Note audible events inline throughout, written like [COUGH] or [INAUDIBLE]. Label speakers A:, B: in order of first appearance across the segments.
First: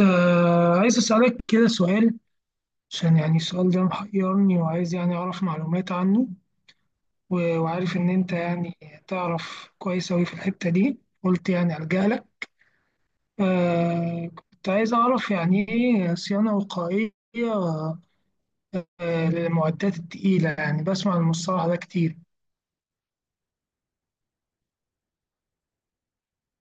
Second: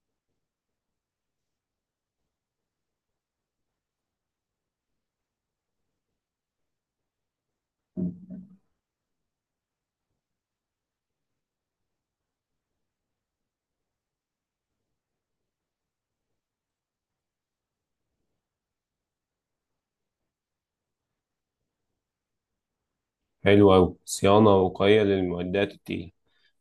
A: آه، عايز أسألك كده سؤال، عشان يعني السؤال ده محيرني وعايز يعني أعرف معلومات عنه. وعارف إن أنت يعني تعرف كويس أوي في الحتة دي، قلت يعني ألجأ لك. آه، كنت عايز أعرف يعني إيه صيانة وقائية، آه، للمعدات التقيلة، يعني بسمع المصطلح ده كتير.
B: حلو أوي، صيانة وقائية للمعدات التقيلة.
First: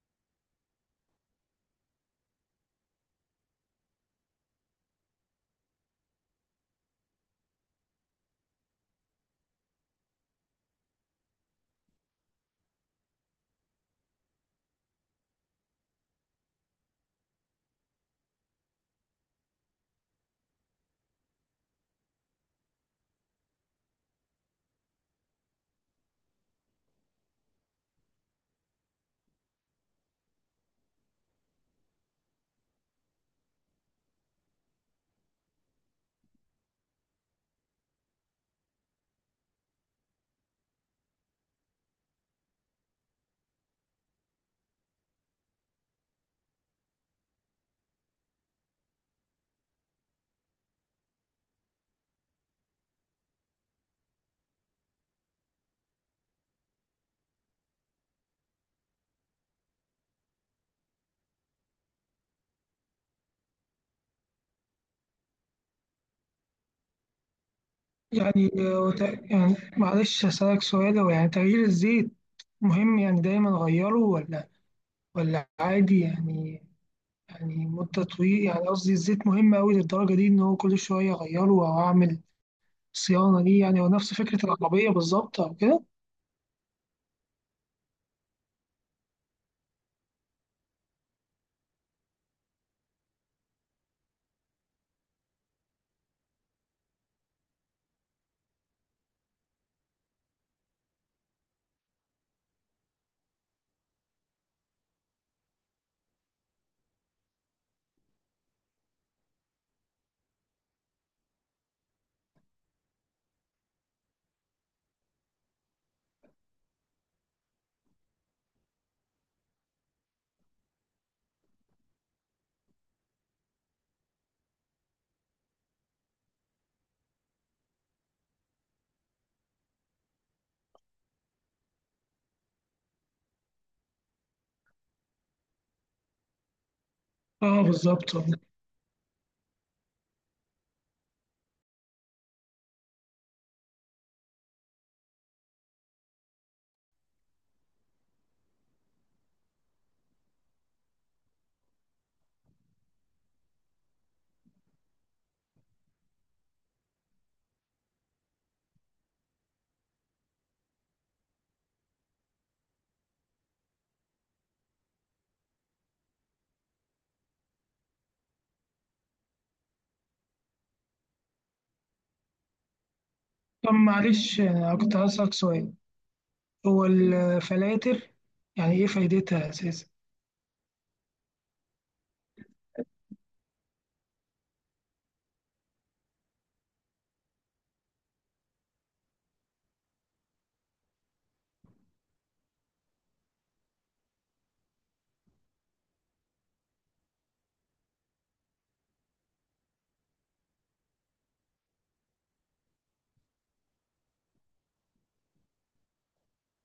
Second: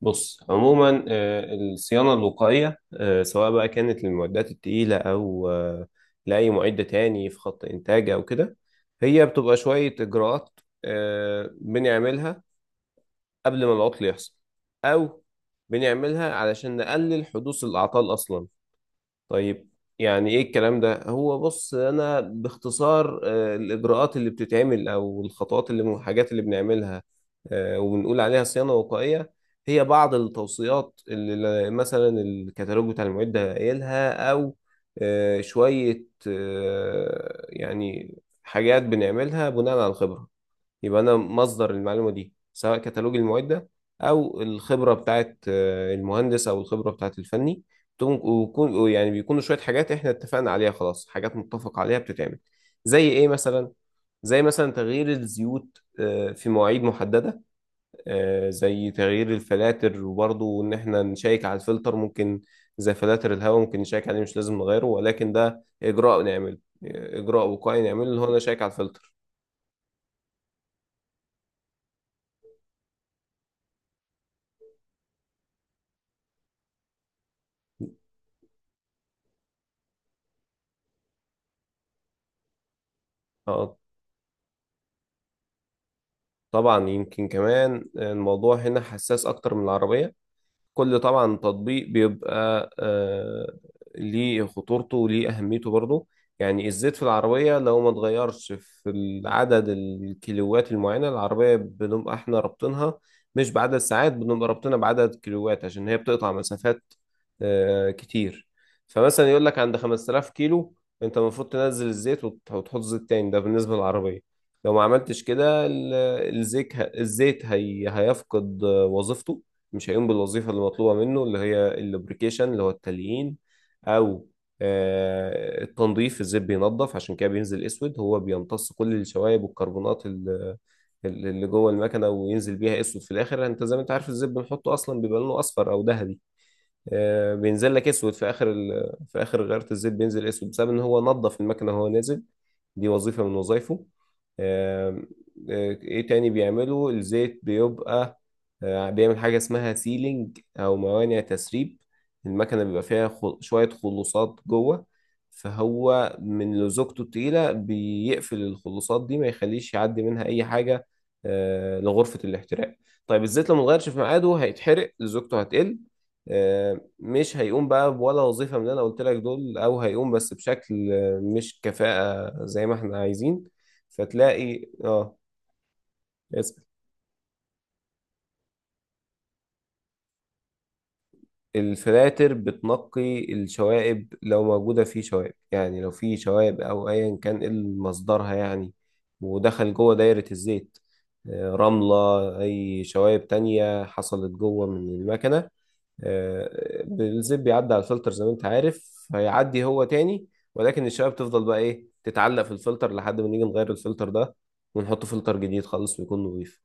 B: بص، عموما الصيانة الوقائية، سواء بقى كانت للمعدات التقيلة أو لأي معدة تاني في خط إنتاج أو كده، هي بتبقى شوية إجراءات بنعملها قبل ما العطل يحصل، أو بنعملها علشان نقلل حدوث الأعطال أصلا. طيب، يعني ايه الكلام ده؟ هو بص، انا باختصار الاجراءات اللي بتتعمل او الخطوات اللي والحاجات اللي بنعملها وبنقول عليها صيانة وقائية، هي بعض التوصيات اللي مثلا الكتالوج بتاع المعدة قايلها، او شوية يعني حاجات بنعملها بناء على الخبرة. يبقى أنا مصدر المعلومة دي سواء كتالوج المعدة أو الخبرة بتاعت المهندس أو الخبرة بتاعت الفني، ويكون يعني بيكونوا شوية حاجات إحنا اتفقنا عليها، خلاص حاجات متفق عليها بتتعمل. زي إيه مثلا؟ زي مثلا تغيير الزيوت في مواعيد محددة، زي تغيير الفلاتر، وبرضه إن إحنا نشيك على الفلتر، ممكن زي فلاتر الهواء ممكن نشيك عليه مش لازم نغيره، ولكن ده إجراء نعمله، إجراء وقائي نعمله اللي هو أنا
A: يعني
B: شيك على الفلتر.
A: يعني معلش أسألك سؤال، هو يعني تغيير الزيت مهم؟ يعني دايما أغيره ولا عادي يعني؟ يعني مدة طويلة، يعني قصدي الزيت مهم أوي للدرجة دي إن هو كل شوية أغيره أو أعمل صيانة ليه؟
B: اه،
A: يعني هو نفس فكرة العربية بالظبط أو كده؟
B: طبعا يمكن كمان الموضوع هنا حساس اكتر من العربية. كل طبعا تطبيق بيبقى ليه خطورته وليه أهميته برضه. يعني الزيت في العربية لو ما اتغيرش في العدد الكيلوات المعينة، العربية بنبقى احنا رابطينها مش بعدد ساعات، بنبقى رابطينها بعدد كيلوات عشان هي بتقطع مسافات كتير. فمثلا يقول لك عند 5000 كيلو، انت المفروض تنزل الزيت وتحط زيت تاني، ده بالنسبة للعربية. لو ما عملتش كده الزيت هي هيفقد وظيفته، مش هيقوم بالوظيفة اللي مطلوبة منه، اللي هي اللوبريكيشن اللي هو التليين، أو التنظيف. الزيت بينظف، عشان كده بينزل أسود، هو بيمتص كل الشوائب والكربونات اللي جوه المكنة وينزل بيها أسود في الآخر. أنت زي ما أنت عارف، الزيت بنحطه أصلا بيبقى لونه أصفر أو ذهبي،
A: أه،
B: بينزل لك اسود
A: بالظبط أه.
B: في اخر في اخر غيره، الزيت بينزل اسود بسبب ان هو نظف المكنه وهو نازل. دي وظيفه من وظائفه. آم، ايه تاني بيعمله الزيت؟ بيبقى بيعمل حاجة اسمها سيلينج او موانع تسريب. المكنة بيبقى فيها شوية خلوصات جوه، فهو من لزوجته التقيلة بيقفل الخلوصات دي، ما يخليش يعدي منها اي حاجة لغرفة الاحتراق. طيب الزيت لو متغيرش في ميعاده هيتحرق، لزوجته هتقل، آه، مش هيقوم بقى ولا وظيفة من اللي أنا قلت لك دول، أو هيقوم بس بشكل مش كفاءة زي ما إحنا عايزين.
A: طب معلش
B: فتلاقي
A: أنا كنت هسألك سؤال،
B: اسأل.
A: هو الفلاتر يعني إيه فايدتها أساسا؟
B: الفلاتر بتنقي الشوائب، لو موجودة في شوائب، يعني لو في شوائب أو أيا كان إيه مصدرها يعني، ودخل جوه دايرة الزيت رملة، أي شوائب تانية حصلت جوه من المكنة، بالزيب بيعدي على الفلتر، زي ما انت عارف هيعدي هو تاني، ولكن الشباب تفضل بقى ايه؟ تتعلق في الفلتر لحد ما نيجي نغير الفلتر ده، ونحط فلتر جديد خالص ويكون نظيف.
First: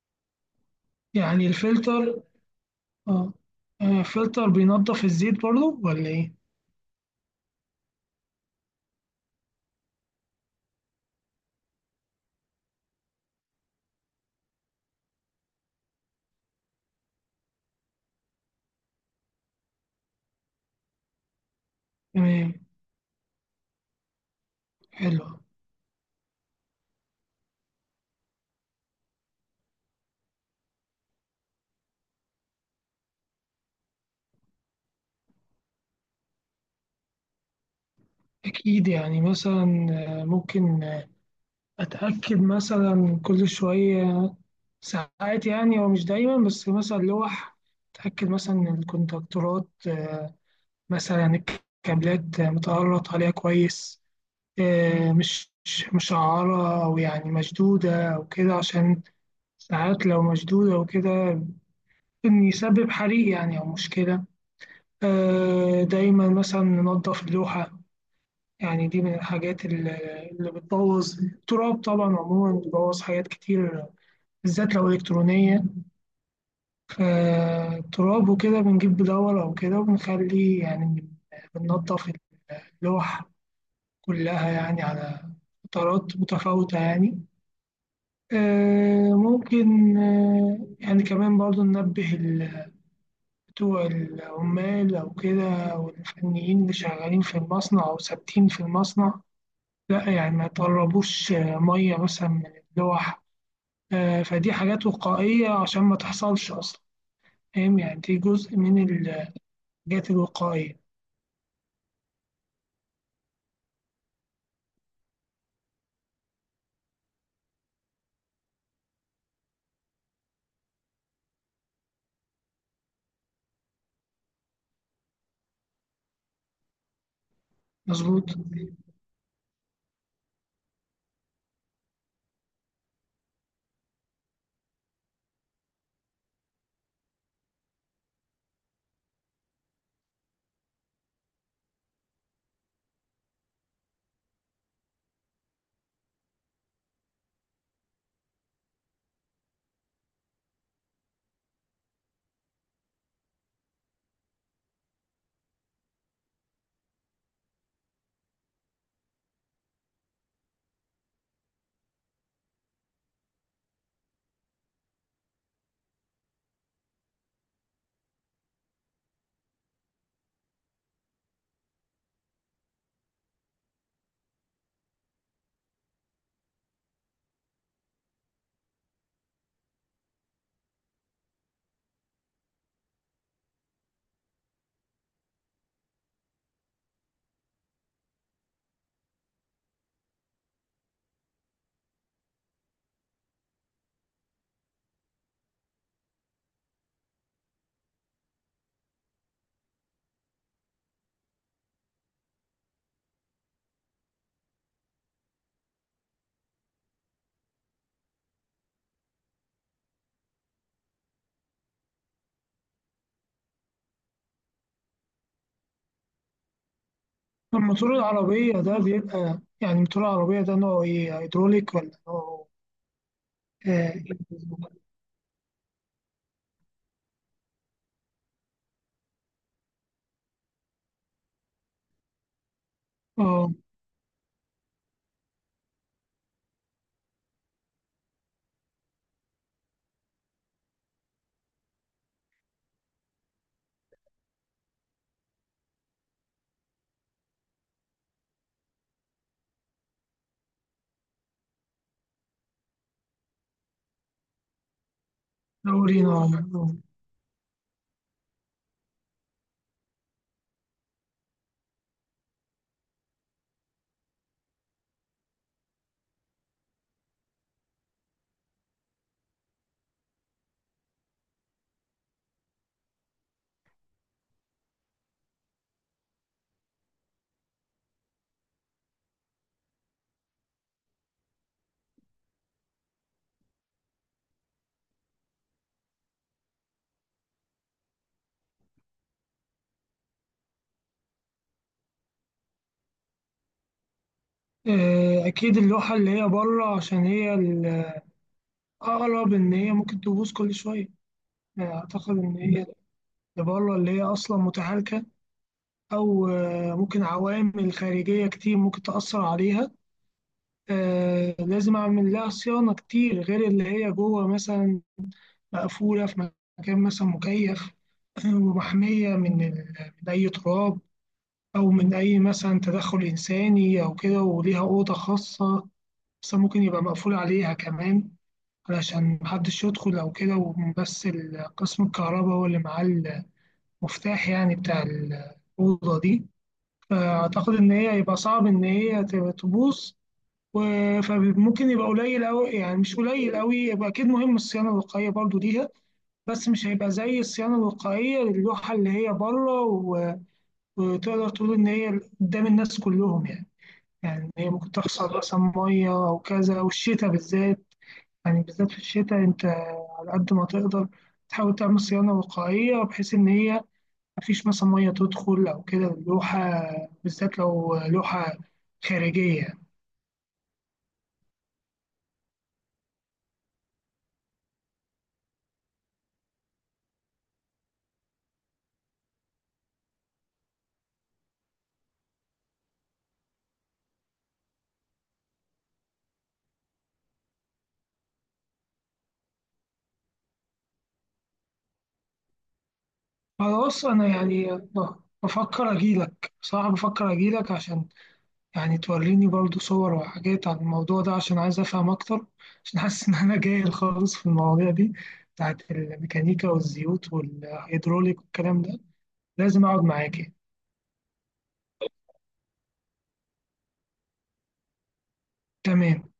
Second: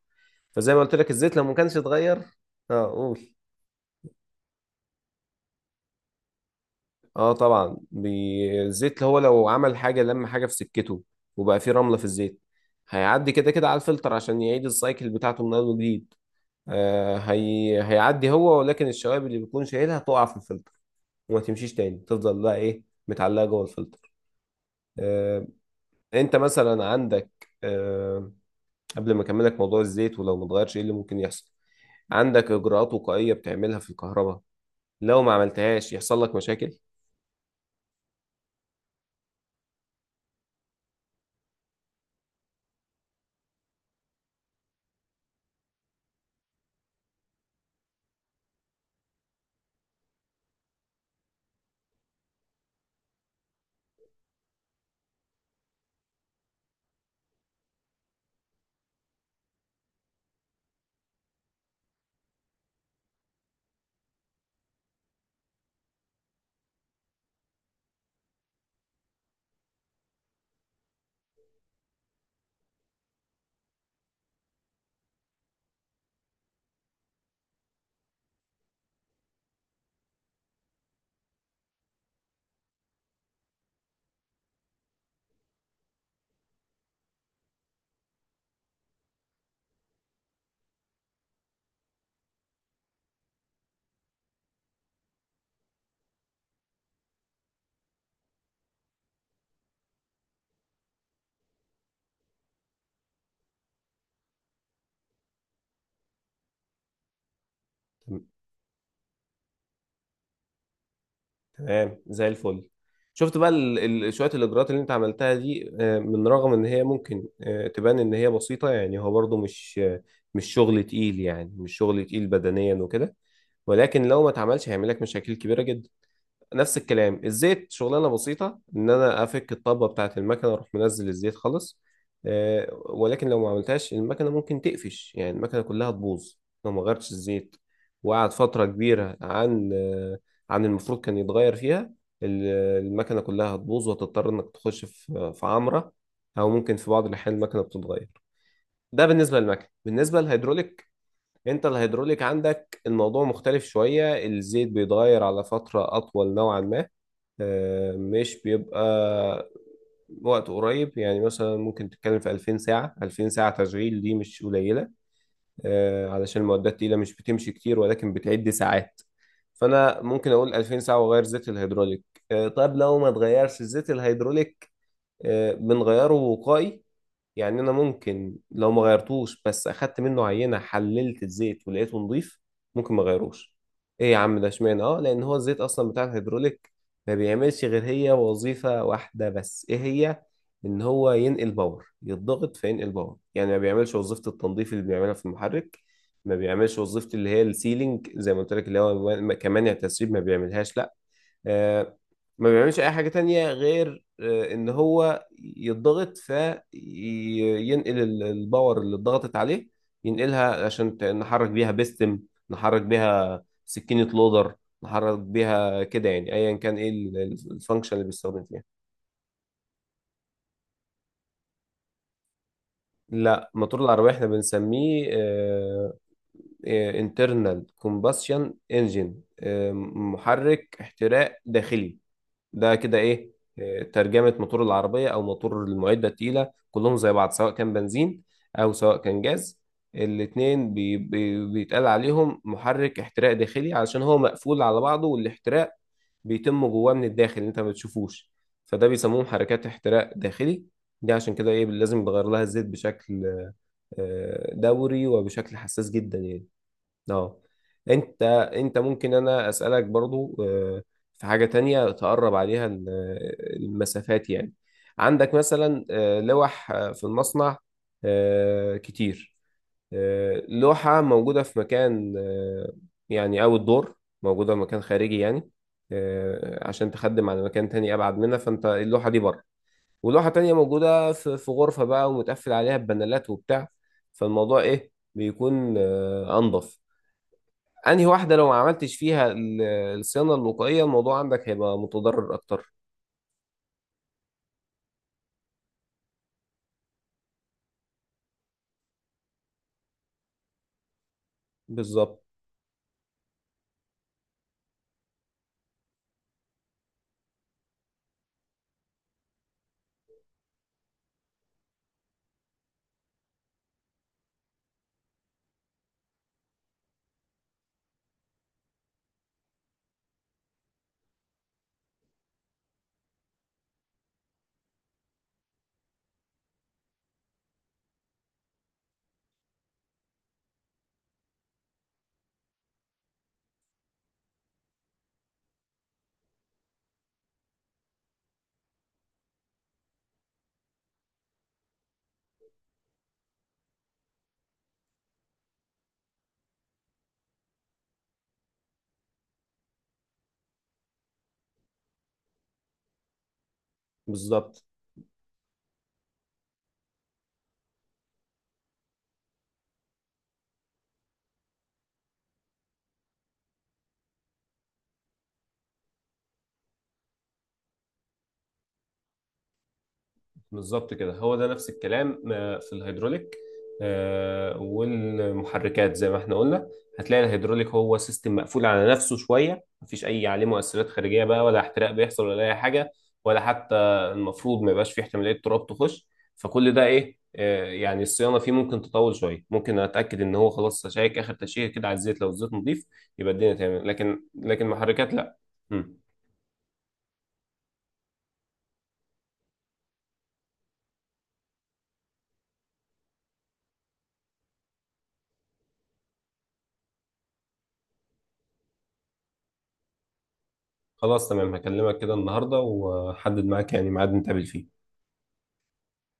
B: فزي ما قلت لك، الزيت لو
A: يعني
B: ما كانش اتغير،
A: الفلتر
B: اه قول.
A: أه، آه، الفلتر بينضف الزيت برضه ولا إيه؟
B: اه طبعا الزيت هو لو عمل حاجه لم حاجه في سكته، وبقى فيه رمله في الزيت، هيعدي كده كده على الفلتر عشان يعيد السايكل بتاعته من اول وجديد. هيعدي هو، ولكن الشوائب اللي بيكون شايلها تقع في الفلتر وما تمشيش تاني، تفضل
A: تمام.
B: بقى ايه؟ متعلقه جوه الفلتر.
A: حلو.
B: آه، انت مثلا عندك، قبل ما اكملك موضوع الزيت ولو ما اتغيرش ايه اللي ممكن يحصل، عندك اجراءات وقائيه بتعملها في الكهرباء، لو ما عملتهاش يحصل لك مشاكل.
A: أكيد يعني، مثلا آه، ممكن آه، أتأكد مثلا كل شوية ساعات، يعني هو مش دايما، بس مثلا لوح، أتأكد مثلا إن الكونتاكتورات آه، مثلا الكابلات آه، متقرط عليها كويس، آه، مش مشعرة أو يعني مشدودة أو كده، عشان ساعات لو مشدودة وكده إن يسبب حريق يعني أو مشكلة. آه، دايما مثلا ننضف اللوحة، يعني دي من الحاجات اللي بتبوظ. التراب طبعا عموما بيبوظ حاجات كتير، بالذات لو إلكترونية. فالتراب وكده بنجيب بدور أو كده وبنخلي يعني بننضف اللوح كلها يعني على فترات متفاوتة يعني. آه، ممكن آه، يعني كمان برضو ننبه بتوع العمال أو كده والفنيين اللي شغالين في المصنع أو ثابتين في المصنع، لا يعني ما يطربوش آه، مية مثلا من اللوح. آه، فدي حاجات وقائية عشان ما تحصلش أصلا. فاهم يعني؟ دي
B: تم-
A: جزء من ال الحاجات الوقائية.
B: تمام. زي الفل شفت بقى شويه الاجراءات اللي انت عملتها دي، من رغم ان هي ممكن تبان ان هي بسيطه، يعني هو برضو مش شغل تقيل، يعني مش شغل تقيل بدنيا وكده، ولكن لو ما اتعملش هيعمل لك مشاكل كبيره جدا. نفس الكلام الزيت، شغلانه
A: مظبوط.
B: بسيطه ان انا افك الطبه بتاعه المكنه اروح منزل الزيت خالص، ولكن لو ما عملتهاش المكنه ممكن تقفش، يعني المكنه كلها تبوظ. لو ما غيرتش الزيت وقعد فتره كبيره عن المفروض كان يتغير فيها، ال- المكنه كلها هتبوظ وهتضطر انك تخش في عمره، او ممكن في بعض الاحيان المكنه بتتغير. ده بالنسبه للمكنه، بالنسبه للهيدروليك، انت الهيدروليك عندك الموضوع مختلف شويه، الزيت بيتغير على فتره اطول نوعا ما، مش بيبقى وقت قريب، يعني مثلا ممكن تتكلم في 2000 ساعة، 2000 ساعة تشغيل دي مش قليلة، علشان المعدات التقيلة مش بتمشي كتير، ولكن بتعد ساعات، فأنا ممكن أقول 2000 ساعة وأغير زيت الهيدروليك. طب لو ما اتغيرش الزيت الهيدروليك، بنغيره وقائي. يعني انا ممكن لو ما غيرتوش بس اخدت منه عينه حللت الزيت ولقيته نضيف، ممكن ما غيروش. ايه يا عم ده اشمعنى؟ اه، لان هو الزيت اصلا بتاع الهيدروليك ما بيعملش غير هي وظيفه واحده بس. ايه هي؟ ان هو ينقل باور، يتضغط فينقل باور، يعني ما بيعملش وظيفه التنظيف اللي بيعملها في المحرك، ما بيعملش وظيفه اللي هي السيلينج زي ما قلت لك، اللي هو كمان التسريب ما بيعملهاش، لا آه، ما بيعملش اي حاجة تانية غير ان هو يضغط فينقل الباور اللي اتضغطت عليه، ينقلها عشان نحرك بيها بيستم، نحرك بيها سكينة لودر، نحرك بيها كده، يعني ايا كان ايه
A: الموتور
B: الفانكشن اللي بيستخدم
A: العربية
B: فيها.
A: ده بيبقى، يعني الموتور العربية ده نوعه إيه، هيدروليك ولا نوعه
B: لا، موتور
A: إيه؟
B: العربية احنا بنسميه انترنال كومباشن انجن، محرك احتراق داخلي، ده كده
A: آه
B: ايه
A: آه،
B: ترجمة موتور العربية او موتور المعدة التقيلة. كلهم زي بعض سواء كان بنزين او سواء كان جاز، الاتنين بي بي بيتقال عليهم محرك احتراق داخلي، علشان هو مقفول على بعضه، والاحتراق بيتم جواه من الداخل، انت ما بتشوفوش، فده بيسموه محركات احتراق داخلي. دي عشان كده ايه لازم بغير لها الزيت بشكل دوري وبشكل حساس
A: دورينا
B: جدا يعني.
A: آه.
B: اه. انت، ممكن انا اسالك برضو في حاجه تانية تقرب عليها المسافات يعني. عندك مثلا لوح في المصنع كتير، لوحه موجوده في مكان، يعني اول دور، موجوده في مكان خارجي يعني، عشان تخدم على مكان تاني ابعد منها، فانت اللوحه دي بره، ولوحه تانية موجوده في غرفه بقى، ومتقفل عليها ببانلات وبتاع. فالموضوع ايه بيكون انضف؟ انهي واحدة لو ما عملتش فيها الصيانة الوقائية، الموضوع عندك هيبقى متضرر اكتر.
A: آه، أكيد اللوحة اللي هي بره، عشان هي الأقرب، إن هي ممكن تبوظ كل شوية. آه، أعتقد
B: بالظبط.
A: إن هي اللي بره اللي هي أصلا متهالكة، أو آه، ممكن عوامل خارجية كتير ممكن تأثر عليها. آه، لازم أعمل لها صيانة كتير غير اللي هي جوه مثلا مقفولة في مكان مثلا مكيف [CLEARS THROAT] ومحمية من أي تراب أو من أي مثلا تدخل إنساني أو كده، وليها أوضة خاصة بس، ممكن يبقى مقفول عليها كمان علشان محدش يدخل أو كده، وبس قسم الكهرباء هو اللي معاه المفتاح يعني بتاع الأوضة دي. فأعتقد إن هي هيبقى صعب إن هي تبقى تبوظ. فممكن يبقى قليل أوي، يعني مش قليل أوي، يبقى أكيد مهم الصيانة الوقائية برضو ليها، بس مش هيبقى زي الصيانة الوقائية للوحة اللي هي بره، وتقدر تقول إن هي قدام الناس كلهم يعني. يعني هي
B: بالظبط،
A: ممكن تحصل مثلا مية أو كذا، أو الشتاء بالذات، يعني بالذات في الشتاء، أنت على قد ما تقدر تحاول تعمل صيانة وقائية بحيث إن هي مفيش مثلا مية تدخل أو كده اللوحة، بالذات لو لوحة خارجية.
B: بالظبط كده، هو ده نفس الكلام في الهيدروليك، والمحركات. زي ما احنا قلنا، هتلاقي الهيدروليك هو سيستم مقفول على نفسه شوية، مفيش أي عليه مؤثرات خارجية بقى، ولا احتراق بيحصل ولا أي حاجة، ولا حتى المفروض ما يبقاش فيه احتمالية تراب تخش. فكل ده إيه؟ يعني الصيانة فيه ممكن تطول شوية، ممكن أتأكد إن هو خلاص أشيك آخر تشيكة كده على الزيت، لو الزيت نضيف يبقى الدنيا تمام.
A: خلاص. أنا
B: لكن
A: يعني
B: المحركات لأ.
A: بفكر
B: مم.
A: أجيلك بصراحة، بفكر أجيلك عشان يعني توريني برضو صور وحاجات عن الموضوع ده، عشان عايز أفهم أكتر، عشان حاسس إن أنا جاهل خالص في المواضيع دي بتاعت الميكانيكا والزيوت والهيدروليك والكلام ده. لازم أقعد معاك يعني.
B: خلاص تمام، هكلمك كده النهاردة وأحدد معاك يعني ميعاد نتقابل فيه.
A: تمام.